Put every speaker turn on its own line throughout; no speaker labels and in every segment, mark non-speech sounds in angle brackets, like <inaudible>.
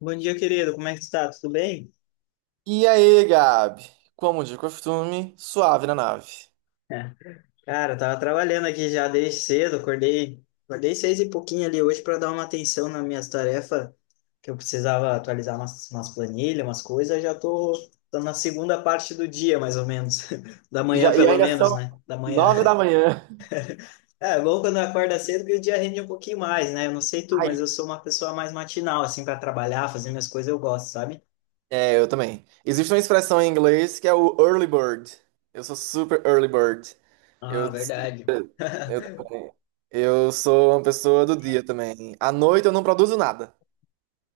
Bom dia, querido. Como é que tu tá? Tudo bem?
E aí, Gabi? Como de costume, suave na nave.
É. Cara, eu tava trabalhando aqui já desde cedo, acordei seis e pouquinho ali hoje para dar uma atenção nas minhas tarefas, que eu precisava atualizar umas planilhas, umas coisas, já tô na segunda parte do dia, mais ou menos. <laughs> Da
E
manhã,
Já, e
pelo
ainda
menos,
são
né? Da manhã.
9 da
<laughs>
manhã.
É bom quando acorda cedo que o dia rende um pouquinho mais, né? Eu não sei tu, mas
Ai.
eu sou uma pessoa mais matinal, assim, para trabalhar, fazer minhas coisas eu gosto, sabe?
É, eu também. Existe uma expressão em inglês que é o early bird. Eu sou super early bird. Eu,
Ah, verdade.
eu
<laughs>
também. Eu sou uma pessoa do dia também. À noite eu não produzo nada.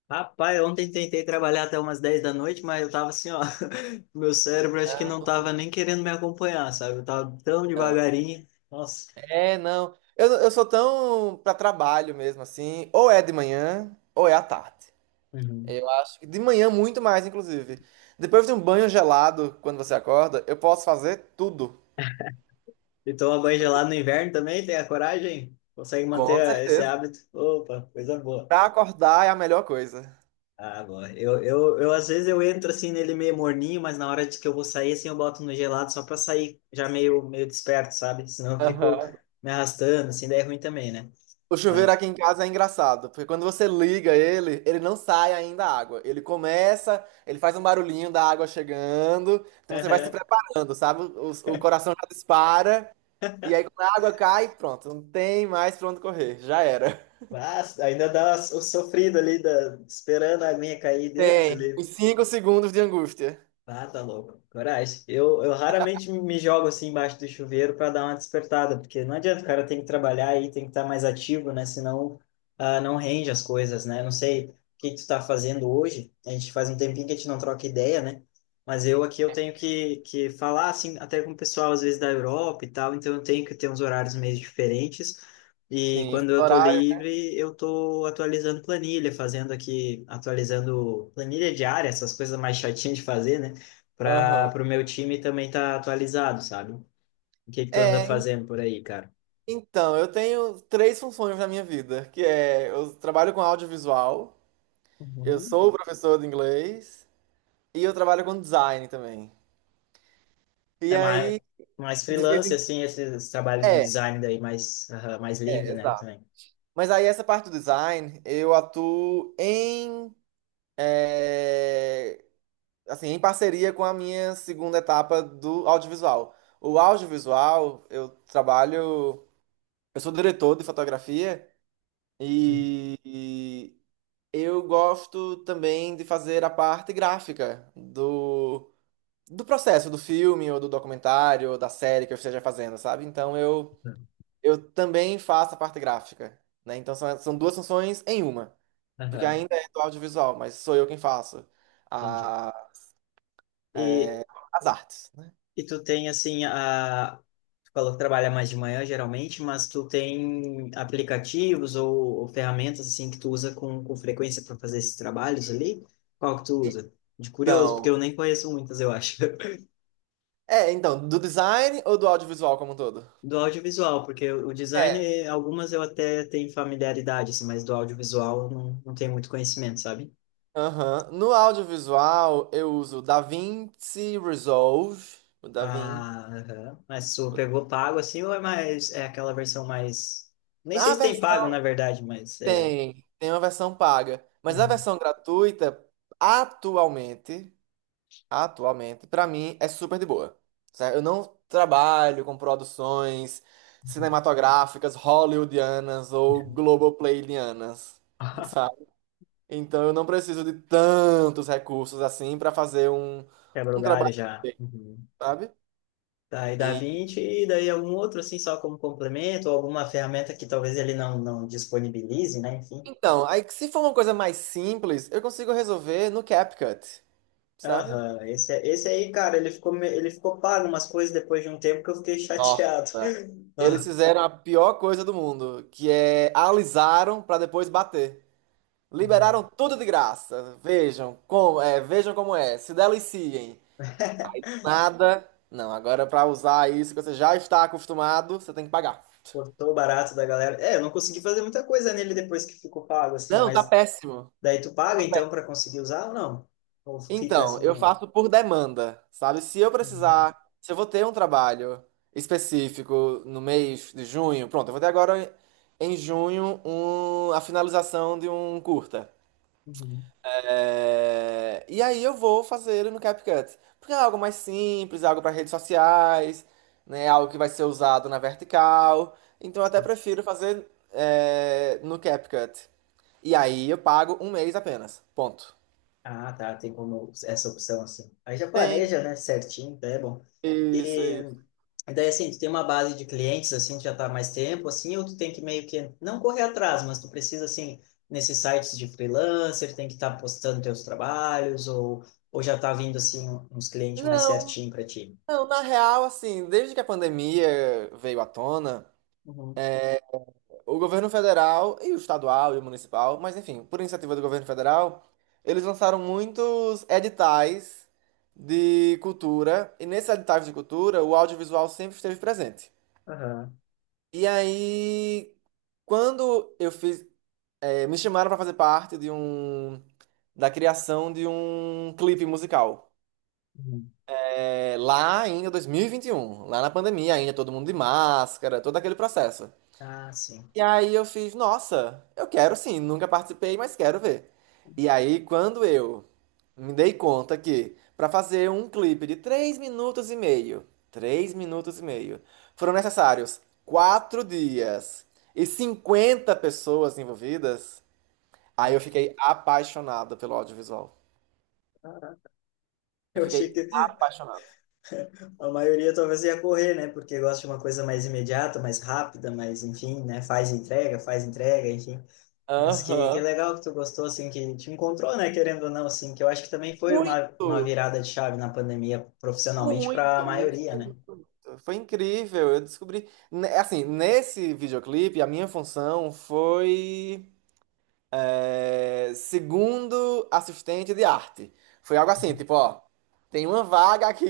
Rapaz, ontem tentei trabalhar até umas 10 da noite, mas eu tava assim, ó, <laughs> meu cérebro acho que não tava
Não,
nem querendo me acompanhar, sabe? Eu tava tão
não.
devagarinho. Nossa.
É, não. Eu sou tão pra trabalho mesmo, assim. Ou é de manhã, ou é à tarde.
Uhum.
Eu acho que de manhã muito mais, inclusive. Depois de um banho gelado, quando você acorda, eu posso fazer tudo.
E toma banho gelado no inverno também, tem a coragem? Consegue
Com
manter esse
certeza.
hábito? Opa, coisa boa.
Pra acordar é a melhor coisa.
Ah, boa. Eu às vezes eu entro assim nele meio morninho, mas na hora de que eu vou sair, assim, eu boto no gelado só pra sair já meio desperto, sabe? Senão eu fico
Aham.
me arrastando, assim, daí é ruim também, né?
O chuveiro
Mas.
aqui em casa é engraçado, porque quando você liga ele, ele não sai ainda a água. Ele começa, ele faz um barulhinho da água chegando, então você vai se
<laughs>
preparando, sabe? O coração já dispara, e aí quando a água cai, pronto, não tem mais pra onde correr, já era.
Mas ainda dá o sofrido ali, esperando a aguinha cair, Deus,
Tem
ele
uns 5 segundos de angústia.
ah, tá louco. Coragem. Eu raramente me jogo assim embaixo do chuveiro para dar uma despertada, porque não adianta, o cara tem que trabalhar e tem que estar mais ativo, né? Senão ah, não rende as coisas, né? Não sei o que tu tá fazendo hoje. A gente faz um tempinho que a gente não troca ideia, né? Mas eu aqui eu tenho que falar assim, até com o pessoal às vezes da Europa e tal, então eu tenho que ter uns horários meio diferentes. E
Sim,
quando eu tô
horário.
livre, eu tô atualizando planilha, fazendo aqui, atualizando planilha diária, essas coisas mais chatinhas de fazer, né? Para
Aham.
o meu time também tá atualizado, sabe? O que que tu anda
É, en-
fazendo por aí, cara?
então, eu tenho três funções na minha vida, que é eu trabalho com audiovisual, eu
Uhum.
sou professor de inglês e eu trabalho com design também. E
É mais,
aí,
mais
de vez
freelance,
em
assim, esse trabalho de
é, é,
design daí mais, aham, mais livre, né,
exato.
também.
Mas aí essa parte do design, eu atuo em é, assim, em parceria com a minha segunda etapa do audiovisual. O audiovisual, eu trabalho, eu sou diretor de fotografia e eu gosto também de fazer a parte gráfica do, do processo do filme, ou do documentário, ou da série que eu esteja fazendo, sabe? Então eu também faço a parte gráfica, né? Então são, são duas funções em uma, porque
Aham,
ainda é do audiovisual, mas sou eu quem faço
entendi.
a,
E,
as artes, né?
e tu tem, assim, a... Tu falou que trabalha mais de manhã, geralmente, mas tu tem aplicativos ou ferramentas, assim, que tu usa com frequência para fazer esses trabalhos ali? Qual que tu usa? De curioso, porque
Então,
eu nem conheço muitas, eu acho.
então, do design ou do audiovisual como um todo?
Do audiovisual, porque o design,
É,
eh, algumas eu até tenho familiaridade, assim, mas do audiovisual eu não tenho muito conhecimento, sabe?
aham. No audiovisual eu uso DaVinci Resolve, o DaVinci.
Ah, aham. Mas tu pegou pago, assim, ou é mais, é aquela versão mais... Nem sei se tem pago, na verdade, mas é...
Tem uma versão paga, mas a
Uhum.
versão gratuita atualmente, atualmente, para mim é super de boa. Certo? Eu não trabalho com produções
Uhum.
cinematográficas hollywoodianas ou globoplayianas, <laughs>
<laughs>
sabe? Então eu não preciso de tantos recursos assim para fazer um,
Quebra o
um
galho
trabalho,
já.
bem,
Uhum.
sabe?
Daí dá
E,
20 e daí algum outro, assim, só como complemento, ou alguma ferramenta que talvez ele não disponibilize, né? Enfim.
então, aí se for uma coisa mais simples, eu consigo resolver no CapCut, sabe?
Aham, esse aí, cara, ele ficou pago umas coisas depois de um tempo que eu fiquei
Nossa.
chateado. <laughs>
Eles
Ah,
fizeram a pior coisa do mundo, que é alisaram pra depois bater. Liberaram tudo de graça. Vejam como é, vejam como é. Se deliciem. Nada. Não, agora pra usar isso que você já está acostumado, você tem que pagar.
cortou barato da galera. É, eu não consegui fazer muita coisa nele depois que ficou pago, assim,
Não, tá
mas
péssimo.
daí tu paga
Tá
então
péssimo.
para conseguir usar ou não? Ou fica
Então,
assim,
eu
não?
faço por demanda, sabe? Se eu
Uhum,
precisar, se eu vou ter um trabalho específico no mês de junho, pronto, eu vou ter agora em junho a finalização de um curta.
uhum.
E aí eu vou fazer no CapCut. Porque é algo mais simples, é algo para redes sociais, né? Algo que vai ser usado na vertical. Então eu até prefiro fazer no CapCut. E aí eu pago um mês apenas. Ponto.
Ah, tá, tem como essa opção assim. Aí já
Tem.
planeja, né, certinho, tá, é bom.
Isso,
E
isso.
daí, assim, tu tem uma base de clientes, assim, que já tá há mais tempo, assim, ou tu tem que meio que não correr atrás, mas tu precisa, assim, nesses sites de freelancer, tem que estar postando teus trabalhos, ou já tá vindo, assim, uns clientes mais
Não,
certinho para ti.
não, na real, assim, desde que a pandemia veio à tona.
Uhum.
O governo federal e o estadual e o municipal, mas enfim, por iniciativa do governo federal, eles lançaram muitos editais de cultura, e nesses editais de cultura, o audiovisual sempre esteve presente.
Aham.
E aí, quando eu fiz, me chamaram para fazer parte de da criação de um clipe musical.
Uhum.
É, lá ainda 2021, lá na pandemia ainda todo mundo de máscara, todo aquele processo.
Ah, sim.
E aí eu fiz, nossa, eu quero sim, nunca participei, mas quero ver. E aí quando eu me dei conta que para fazer um clipe de 3 minutos e meio, 3 minutos e meio, foram necessários 4 dias e 50 pessoas envolvidas, aí eu
Nossa,
fiquei apaixonado pelo audiovisual.
caraca. <laughs>
Eu
Eu achei que
fiquei apaixonado.
a maioria talvez ia correr, né? Porque gosta de uma coisa mais imediata, mais rápida, mas enfim, né? Faz entrega, enfim. Mas que
Aham.
legal que tu gostou, assim, que te encontrou, né, querendo ou não, assim, que eu acho que também foi uma
Muito!
virada de chave na pandemia, profissionalmente, para a
Muito,
maioria,
muito,
né?
muito. Foi incrível. Eu descobri. Assim, nesse videoclipe, a minha função foi segundo assistente de arte. Foi algo assim, tipo, ó, tem uma vaga aqui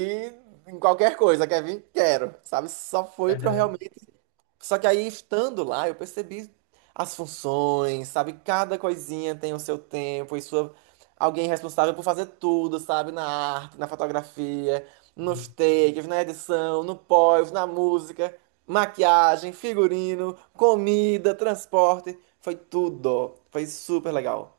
em qualquer coisa, quer vir? Quero. Sabe? Só foi pra eu
Aham.
realmente. Só que aí, estando lá, eu percebi as funções, sabe? Cada coisinha tem o seu tempo e sua... Alguém responsável por fazer tudo, sabe? Na arte, na fotografia, nos takes, na edição, no pós, na música, maquiagem, figurino, comida, transporte. Foi tudo. Foi super legal.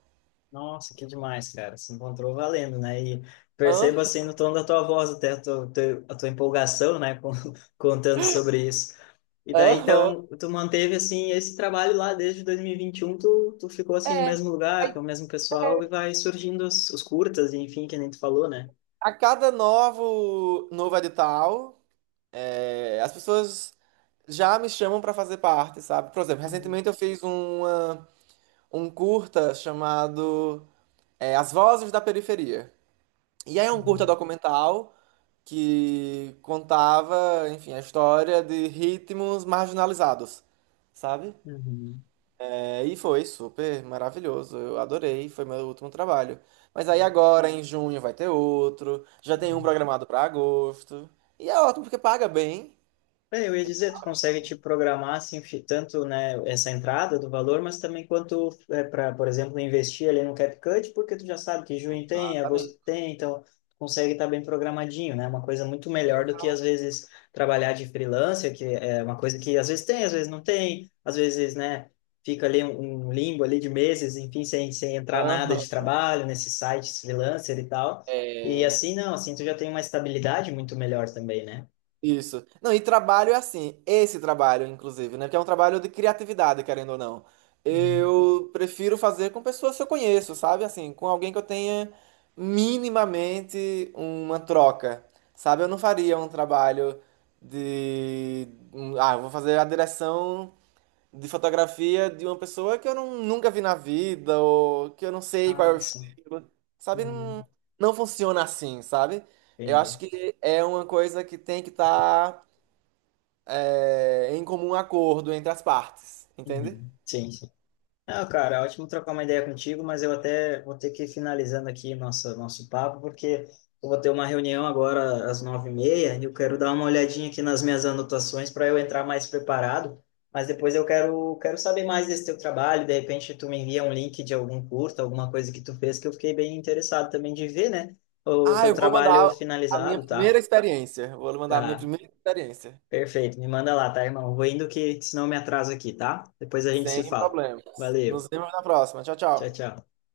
Nossa, que demais, cara. Se encontrou valendo, né? E percebo
Aham,
assim no tom da tua voz até a tua, a tua empolgação, né? <laughs> Contando sobre isso. E daí,
aham.
então, tu manteve assim esse trabalho lá desde dois mil e vinte e um, tu ficou assim no
É.
mesmo lugar,
Aí,
com o mesmo pessoal e vai surgindo os curtas, enfim, que nem tu falou, né?
a cada novo edital. É, as pessoas já me chamam para fazer parte, sabe? Por exemplo,
Uhum.
recentemente eu fiz um curta chamado As Vozes da Periferia. E aí é um curta
Uhum.
documental que contava, enfim, a história de ritmos marginalizados, sabe?
Uhum.
É, e foi super maravilhoso, eu adorei, foi meu último trabalho. Mas aí
Nossa.
agora, em junho, vai ter outro, já tem um programado para agosto. E é ótimo porque paga bem.
É, eu ia dizer, tu consegue te programar assim, tanto, né, essa entrada do valor, mas também quanto é para, por exemplo, investir ali no CapCut, porque tu já sabe que junho tem, agosto
Exatamente.
tem, então tu consegue estar bem programadinho, né? Uma coisa muito melhor do que às vezes trabalhar de freelancer, que é uma coisa que às vezes tem, às vezes não tem, às vezes, né, fica ali um limbo ali de meses, enfim, sem entrar nada
Exato.
de trabalho nesses sites freelancer e tal. E
É,
assim não, assim tu já tem uma estabilidade muito melhor também, né?
isso. Não, e trabalho é assim, esse trabalho, inclusive, né? Porque é um trabalho de criatividade, querendo ou não.
Uhum.
Eu prefiro fazer com pessoas que eu conheço, sabe? Assim, com alguém que eu tenha minimamente uma troca, sabe? Eu não faria um trabalho de. Ah, eu vou fazer a direção de fotografia de uma pessoa que eu não, nunca vi na vida, ou que eu não sei qual é o
Ah, sim.
estilo, sabe? Não,
Hum,
não funciona assim, sabe? Eu acho
entendi.
que é uma coisa que tem que estar em comum acordo entre as partes, entende?
Uhum. Sim, sim. Ah, cara, é ótimo trocar uma ideia contigo, mas eu até vou ter que ir finalizando aqui nossa, nosso papo, porque eu vou ter uma reunião agora às 9:30 e eu quero dar uma olhadinha aqui nas minhas anotações para eu entrar mais preparado, mas depois eu quero saber mais desse teu trabalho, de repente tu me envia um link de algum curso, alguma coisa que tu fez, que eu fiquei bem interessado também de ver, né? O
Ah,
teu
eu vou
trabalho
mandar a minha
finalizado, tá?
primeira experiência. Vou mandar a minha
Tá.
primeira experiência.
Perfeito, me manda lá, tá, irmão? Vou indo que senão eu me atraso aqui, tá? Depois a gente se
Sem
fala.
problemas. Nos
Valeu,
vemos na próxima. Tchau,
tchau,
tchau.
tchau.